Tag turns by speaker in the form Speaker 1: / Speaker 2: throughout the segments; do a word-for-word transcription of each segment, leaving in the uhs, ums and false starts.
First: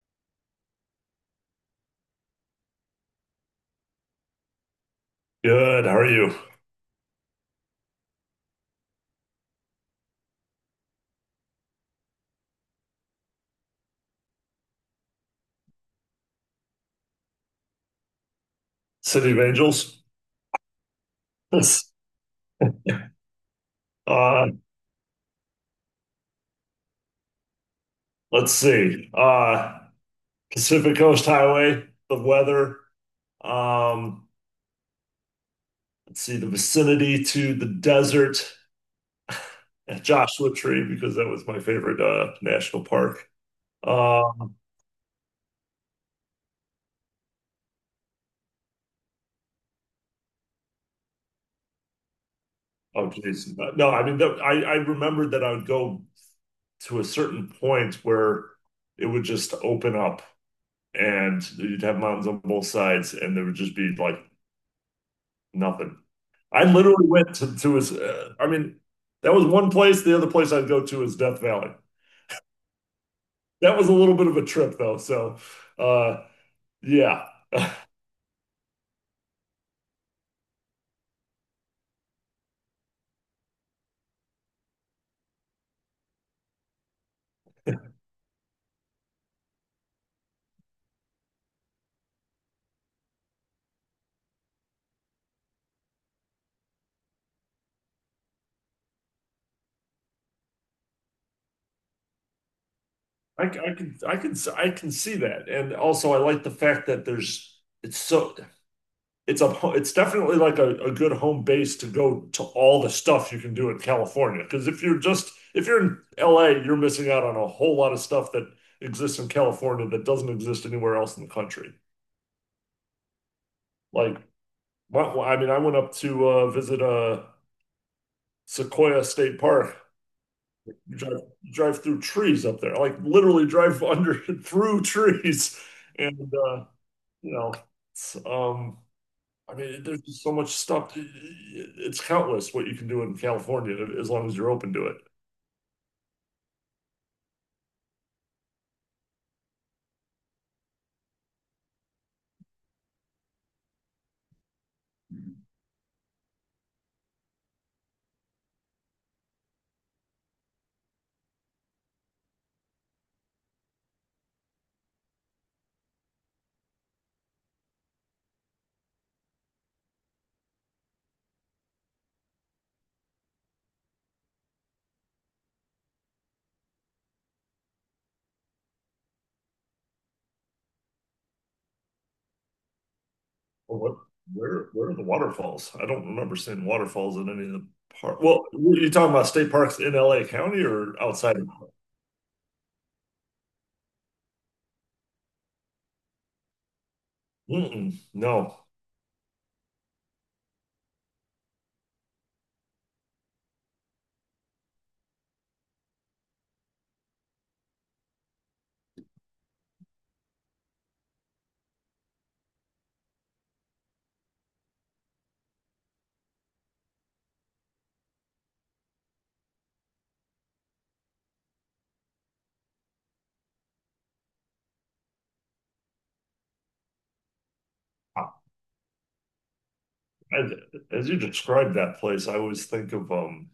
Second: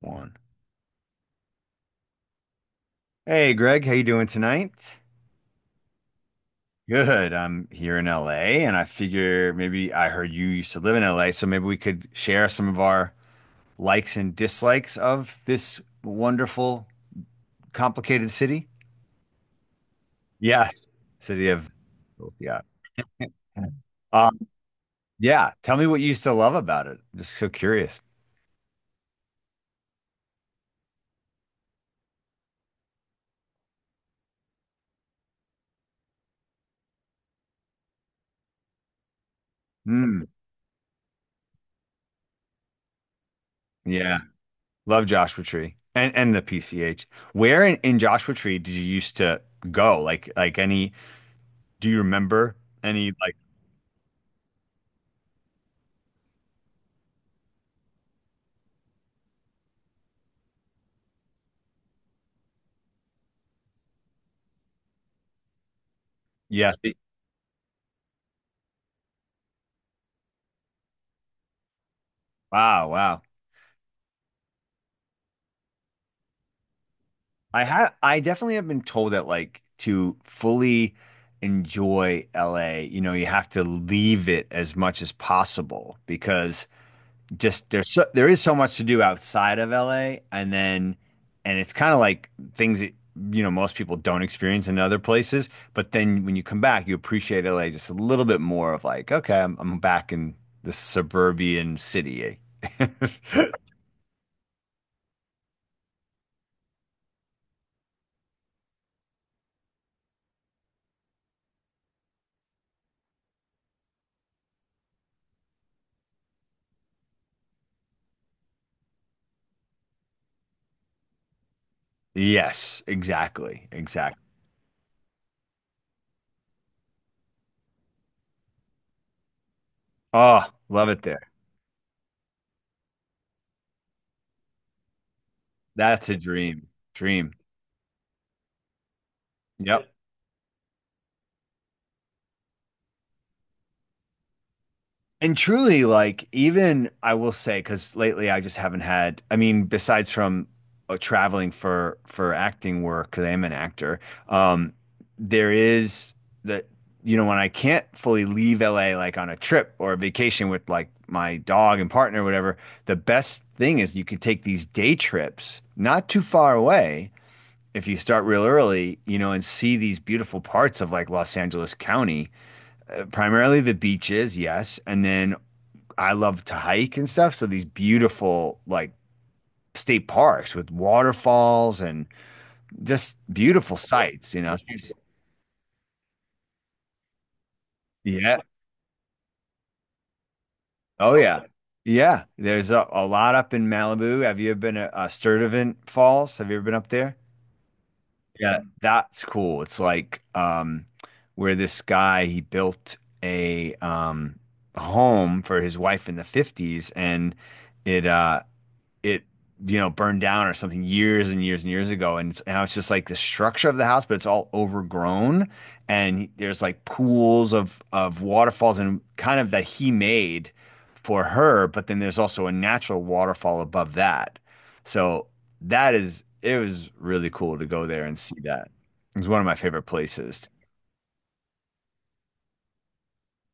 Speaker 1: One. Hey Greg, how you doing tonight?
Speaker 2: Good. How are you?
Speaker 1: Good. I'm here in L A and I figure maybe I heard you used to live in L A, so maybe we could share some of our likes and dislikes of this wonderful, complicated city.
Speaker 2: City of Angels?
Speaker 1: Yes. City of yeah. Um,
Speaker 2: Uh,
Speaker 1: yeah. Tell me what you used to love about it. Just so curious.
Speaker 2: let's see. Uh, Pacific Coast Highway, the weather. Um, let's see, the vicinity to the desert at
Speaker 1: Mm,
Speaker 2: Joshua Tree, because that was my favorite uh, national park.
Speaker 1: yeah.
Speaker 2: Um,
Speaker 1: Love Joshua Tree and and the P C H. Where in, in Joshua Tree did you used to go? Like like any, do you remember
Speaker 2: oh,
Speaker 1: any like.
Speaker 2: geez. No, I mean, that, I, I remembered that I would go to a certain point where it would just open up and you'd have mountains on both sides and there would just be like nothing. I
Speaker 1: Yeah. It-
Speaker 2: literally went to, to his, uh, I mean, that was one place. The other place I'd go to is Death Valley.
Speaker 1: wow, wow.
Speaker 2: That was a little bit of a trip though. So, uh, yeah.
Speaker 1: I ha I definitely have been told that, like, to fully enjoy L A, you know, you have to leave it as much as possible because just there's so, there is so much to do outside of L A, and then and it's kind of like things that, you know, most people don't experience in other places, but then when you come back, you appreciate L A just a little bit more of like, okay, I'm I'm back in the suburban city.
Speaker 2: I I can, I can, I can see that. And also I like the fact that there's, it's so, it's a, it's definitely like a, a good home base to go to all the stuff you can do in California. Because if you're just, if you're in L A, you're missing out on a whole lot of stuff that exists in California that doesn't exist anywhere else in the country.
Speaker 1: Yes, exactly.
Speaker 2: Like,
Speaker 1: Exactly.
Speaker 2: Well, well, I mean, I went up to uh, visit uh, Sequoia State Park.
Speaker 1: Oh, love
Speaker 2: You
Speaker 1: it
Speaker 2: drive,
Speaker 1: there.
Speaker 2: you drive through trees up there, like literally drive under through trees,
Speaker 1: That's a
Speaker 2: and uh,
Speaker 1: dream. Dream.
Speaker 2: you know, it's, um, I mean,
Speaker 1: Yep.
Speaker 2: there's just so much stuff. It's countless what you can do in California as long as you're open to it.
Speaker 1: And truly, like, even I will say, because lately I just haven't had, I mean, besides from uh, traveling for for acting work, because I am an actor, um, there is that, you know, when I can't fully leave L A like on a trip or a vacation with like my dog and partner or whatever, the best thing is you could take these day trips not too far away if you start real early, you know, and see these beautiful parts of like Los Angeles County, uh, primarily the beaches, yes, and then I love to hike and stuff, so these beautiful like state parks with waterfalls and just beautiful
Speaker 2: Well, what?
Speaker 1: sights, you know.
Speaker 2: Where? Where are the waterfalls? I don't remember seeing waterfalls in any of the park.
Speaker 1: Yeah.
Speaker 2: Well, you talking about state parks in L A County or
Speaker 1: Oh
Speaker 2: outside?
Speaker 1: yeah.
Speaker 2: of-
Speaker 1: Yeah, there's a, a lot up in Malibu. Have you ever been to uh, Sturtevant Falls? Have you ever been up there?
Speaker 2: Mm-mm,
Speaker 1: Yeah,
Speaker 2: no.
Speaker 1: that's cool. It's like, um where this guy, he built a, um home for his wife in the fifties, and it uh it you know, burned down or something years and years and years ago, and it's- now it's just like the structure of the house, but it's all overgrown, and there's like pools of of waterfalls and kind of that he made for her, but then there's also a natural waterfall above that. So that is, it was really cool to go there and see that. It was one of my favorite places.
Speaker 2: As, as you describe that place, I always think of um,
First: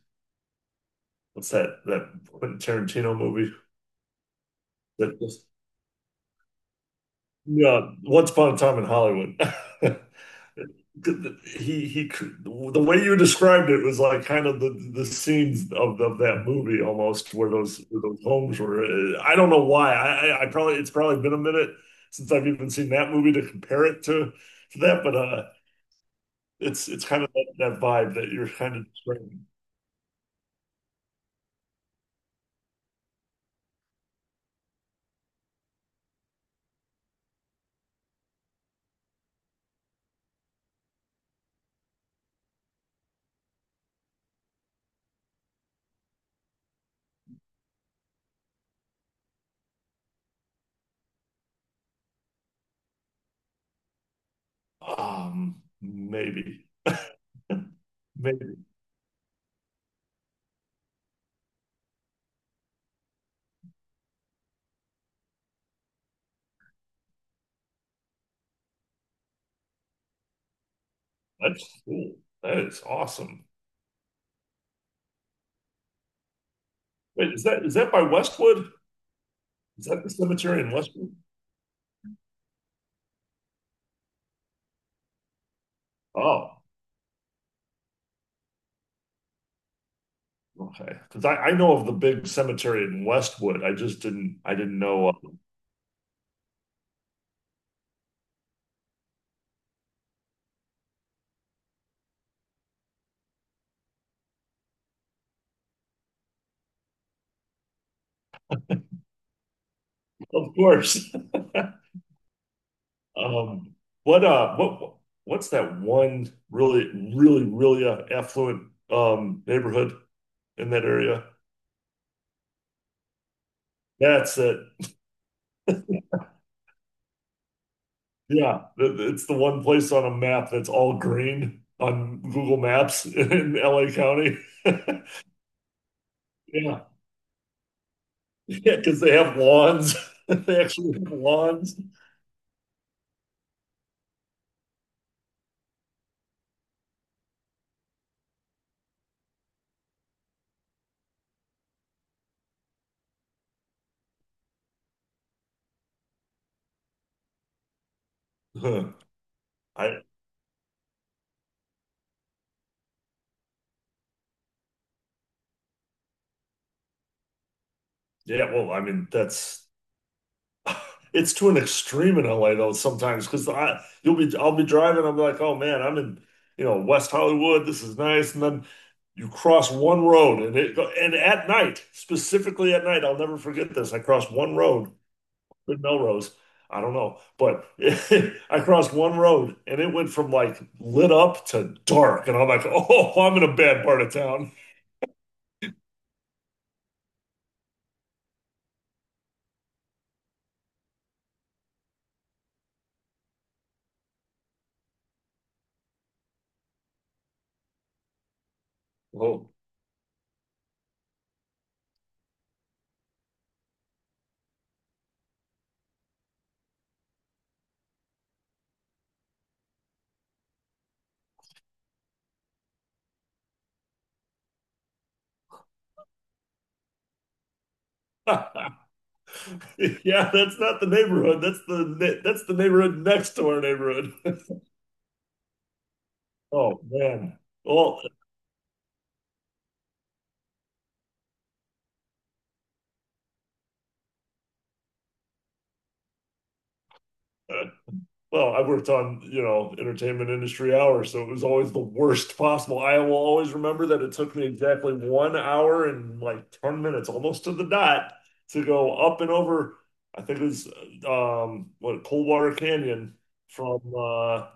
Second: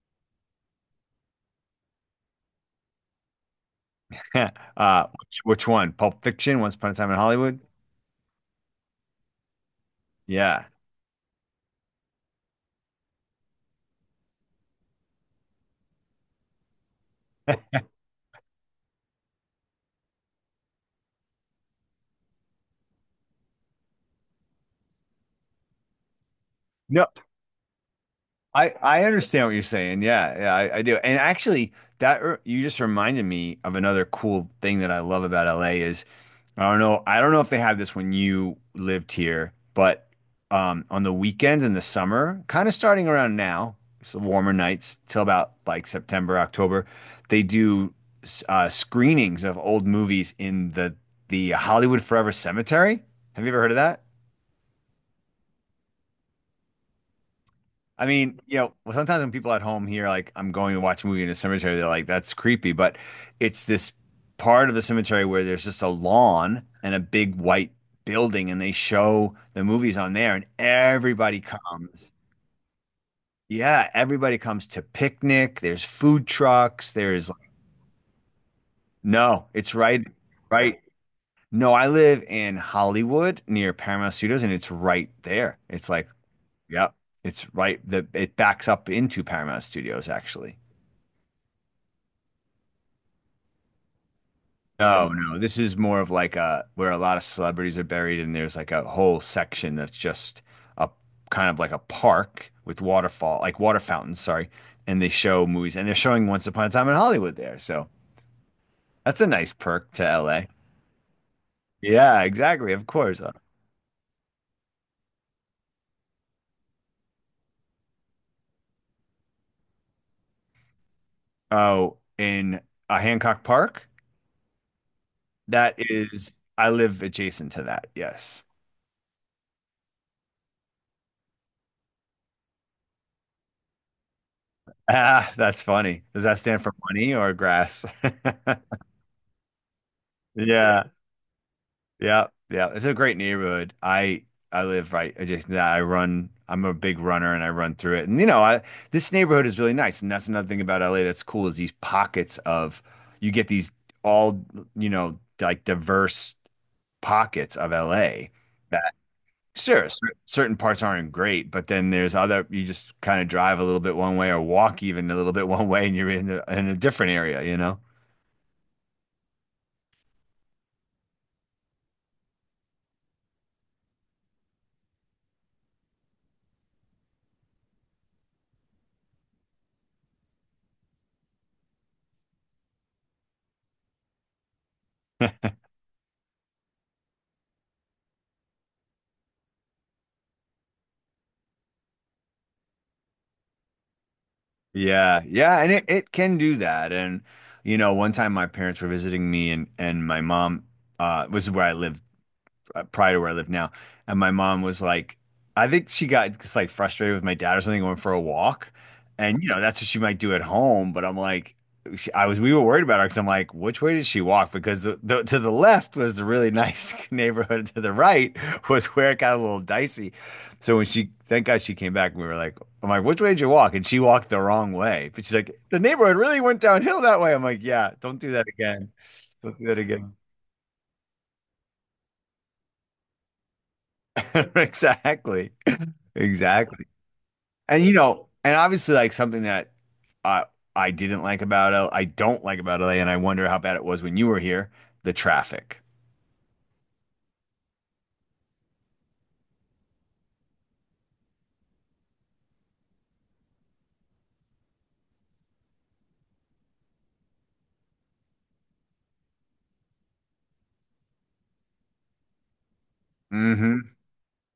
Speaker 2: what's that that Quentin Tarantino movie
Speaker 1: Uh,
Speaker 2: that
Speaker 1: which,
Speaker 2: just
Speaker 1: which one? Pulp Fiction? Once Upon a Time in Hollywood?
Speaker 2: yeah, Once Upon a Time in Hollywood.
Speaker 1: Yeah.
Speaker 2: He he, the way you described it was like kind of the the scenes of of that movie almost where those where those homes were. Uh, I don't know why. I I I probably it's probably been a minute since I've even seen that movie to compare it to to that, but uh, it's it's
Speaker 1: No,
Speaker 2: kind of that, that vibe that you're
Speaker 1: I
Speaker 2: kind of
Speaker 1: I
Speaker 2: describing.
Speaker 1: understand what you're saying. Yeah, yeah, I, I do. And actually, that r- you just reminded me of another cool thing that I love about L A is, I don't know I don't know if they have this when you lived here, but um, on the weekends in the summer, kind of starting around now, so warmer nights till about like September, October, they do s- uh, screenings of old movies in the the Hollywood Forever Cemetery. Have you ever heard of that?
Speaker 2: Um, maybe.
Speaker 1: I mean, you
Speaker 2: Maybe
Speaker 1: know, well, sometimes when people at home hear like I'm going to watch a movie in a cemetery, they're like, "That's creepy." But it's this part of the cemetery where there's just a lawn and a big white building, and they show the movies on there, and everybody
Speaker 2: that's
Speaker 1: comes.
Speaker 2: cool. That is awesome.
Speaker 1: Yeah, everybody comes to picnic. There's food trucks. There's
Speaker 2: Wait, is
Speaker 1: like,
Speaker 2: that is that by Westwood?
Speaker 1: no, it's
Speaker 2: Is that
Speaker 1: right,
Speaker 2: the cemetery in
Speaker 1: right.
Speaker 2: Westwood?
Speaker 1: No, I live in Hollywood near Paramount Studios, and it's right there. It's like,
Speaker 2: Oh,
Speaker 1: yep, it's right. The It backs up into Paramount Studios actually.
Speaker 2: okay. Because I, I know of the big cemetery in Westwood. I just didn't I didn't
Speaker 1: No,
Speaker 2: know. uh,
Speaker 1: no. This is more of like a, where a lot of celebrities are buried, and there's like a whole section that's just a, kind of like a park with waterfall, like water fountains, sorry. And they show movies, and they're showing Once Upon a Time in Hollywood there. So that's a nice perk to L A.
Speaker 2: Of course.
Speaker 1: Yeah, exactly. Of course.
Speaker 2: Um, what uh what what's that one really really really uh, affluent um neighborhood in that area?
Speaker 1: Oh, in uh, Hancock Park?
Speaker 2: That's it.
Speaker 1: That is, I live adjacent to that. Yes.
Speaker 2: Yeah, th- th- it's the one place on a map that's all green on Google Maps in L A County.
Speaker 1: Ah, that's funny. Does that stand for
Speaker 2: Yeah.
Speaker 1: money or grass?
Speaker 2: Yeah, because they have lawns. They
Speaker 1: Yeah.
Speaker 2: actually have lawns.
Speaker 1: Yeah, yeah. It's a great neighborhood. I I live right adjacent to that. I run. I'm a big runner and I run through it. And you know, I, this neighborhood is really nice. And that's another thing about L A that's cool, is these pockets of, you get these all, you know, like diverse pockets of L A that,
Speaker 2: Huh.
Speaker 1: sure,
Speaker 2: I
Speaker 1: cer- certain parts aren't great, but then there's other, you just kind of drive a little bit one way or walk even a little bit one way and you're in a, in a different area, you know?
Speaker 2: yeah, well, I mean that's it's to an extreme in L A though sometimes because I you'll be I'll be driving, I'm like, oh man, I'm in you know West Hollywood, this is nice, and then you cross one road and it and at night, specifically at night, I'll never forget this. I crossed one road in Melrose. I don't know, but I crossed one road and it went from like lit up to dark, and I'm like, oh, I'm in a bad part of town.
Speaker 1: Yeah, yeah, and it, it can do that. And you know, one time my parents were visiting me, and and my mom uh was where I lived, uh, prior to where I live now. And my mom was like, I think she got just like frustrated with my dad or something, went for a walk. And, you
Speaker 2: Oh.
Speaker 1: know, that's what she might do at home. But I'm like, she, I was, we were worried about her because I'm like, which way did she walk? Because the, the to the left was the really nice neighborhood, to the right was where it got a little dicey. So when she, thank God she came back, and we were like, I'm like, which way did you walk? And she walked the wrong way. But she's like, the neighborhood really went downhill that way. I'm like, yeah, don't do that again. Don't do that again.
Speaker 2: Yeah, that's not the neighborhood. That's the ne- that's the neighborhood next to our neighborhood.
Speaker 1: Exactly.
Speaker 2: Oh
Speaker 1: Exactly.
Speaker 2: man.
Speaker 1: And you
Speaker 2: Well,
Speaker 1: know, and obviously, like, something that I I didn't like about L I don't like about L A, and I wonder how bad it was when you were here, the traffic.
Speaker 2: uh, well, I worked on, you know, entertainment industry hours, so it was always the worst possible. I will always remember that it took me exactly one hour and like ten minutes, almost to the dot, to go up and over. I think it was um what, Coldwater Canyon, from
Speaker 1: Hmm.
Speaker 2: uh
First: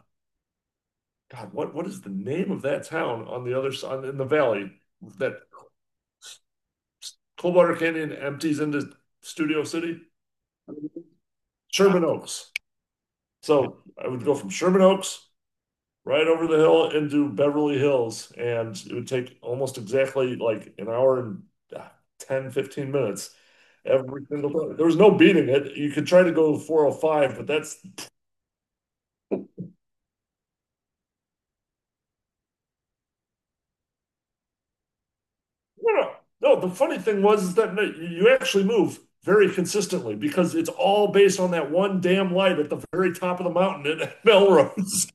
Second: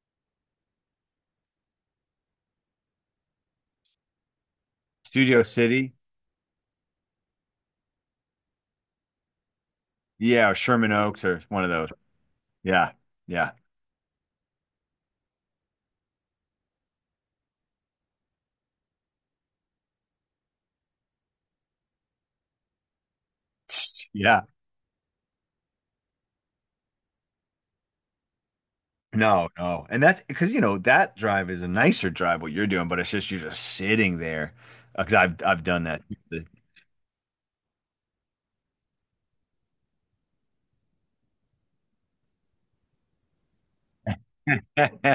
Speaker 2: God, what what is the name of that town on the other side in the valley? That
Speaker 1: Studio City.
Speaker 2: Cold Canyon empties into Studio City,
Speaker 1: Yeah, or Sherman Oaks or one of those.
Speaker 2: Sherman Oaks.
Speaker 1: Yeah. Yeah.
Speaker 2: So I would go from Sherman Oaks right over the hill into Beverly Hills, and it would take almost exactly like an hour and ah, ten fifteen minutes every
Speaker 1: Yeah.
Speaker 2: single time. There was no beating it. You could try to go four zero five, but that's
Speaker 1: No, no. And that's because, you know, that drive is a nicer drive what you're doing, but it's just, you're just sitting there. Because I've I've done
Speaker 2: no,
Speaker 1: that.
Speaker 2: no. No, the funny thing was is that, no, you actually move very consistently because it's all based on that one damn light at the very top of the mountain at Melrose.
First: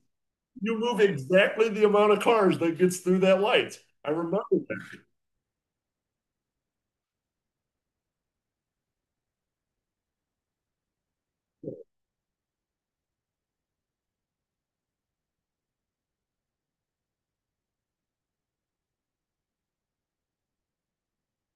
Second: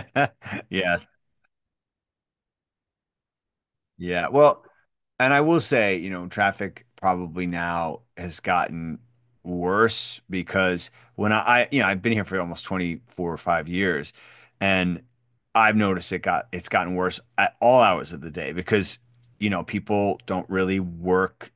Speaker 2: You
Speaker 1: Yeah.
Speaker 2: move exactly the amount of cars that gets through that light. I
Speaker 1: Yeah.
Speaker 2: remember
Speaker 1: Well,
Speaker 2: that.
Speaker 1: and I will say, you know, traffic probably now has gotten worse, because when I, I, you know, I've been here for almost twenty-four or five years, and I've noticed it got, it's gotten worse at all hours of the day, because, you know, people don't really work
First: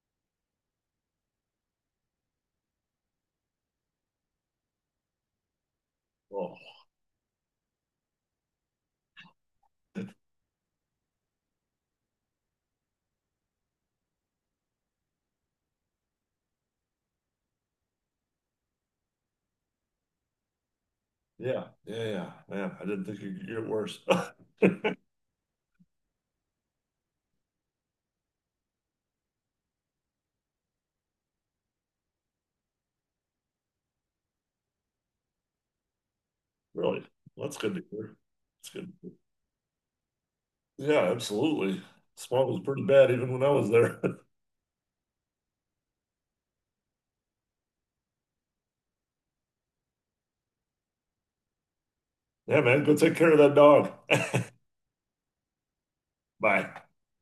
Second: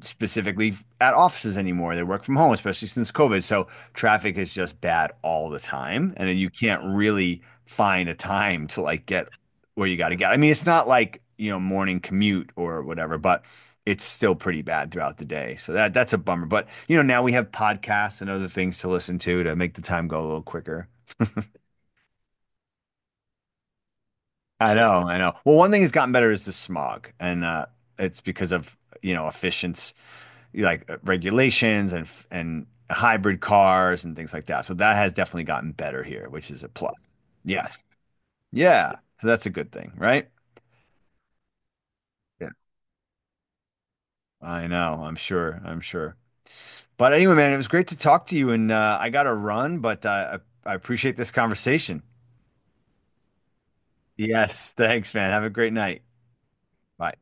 Speaker 1: specifically at offices anymore. They work from home, especially since COVID. So traffic is just bad all the time. And you
Speaker 2: Oh,
Speaker 1: can't really find a time to like get where you got to get. I mean, it's not like, you know, morning commute or whatever, but it's still pretty bad throughout the day. So that that's a bummer. But, you know, now we have podcasts and other things to listen to to make the time go a little quicker.
Speaker 2: yeah, yeah, yeah, man. I didn't think it could get worse.
Speaker 1: I know, I know. Well, one thing that's gotten better is the smog. And uh it's because of, you know, efficient, like, uh, regulations and and hybrid cars and things like that. So that has definitely gotten better here, which is a plus.
Speaker 2: Really? Well, that's good
Speaker 1: Yes.
Speaker 2: to hear. That's good.
Speaker 1: Yeah. So that's a good thing, right?
Speaker 2: Yeah, absolutely. Smog
Speaker 1: Yeah.
Speaker 2: was pretty bad even when I was there.
Speaker 1: I know. I'm sure. I'm sure. But anyway, man, it was great to talk to you, and uh, I got to run, but uh, I, I appreciate this conversation.
Speaker 2: Yeah, man, go take care of that dog.
Speaker 1: Yes. Thanks, man. Have a great night.
Speaker 2: Bye.
Speaker 1: Bye.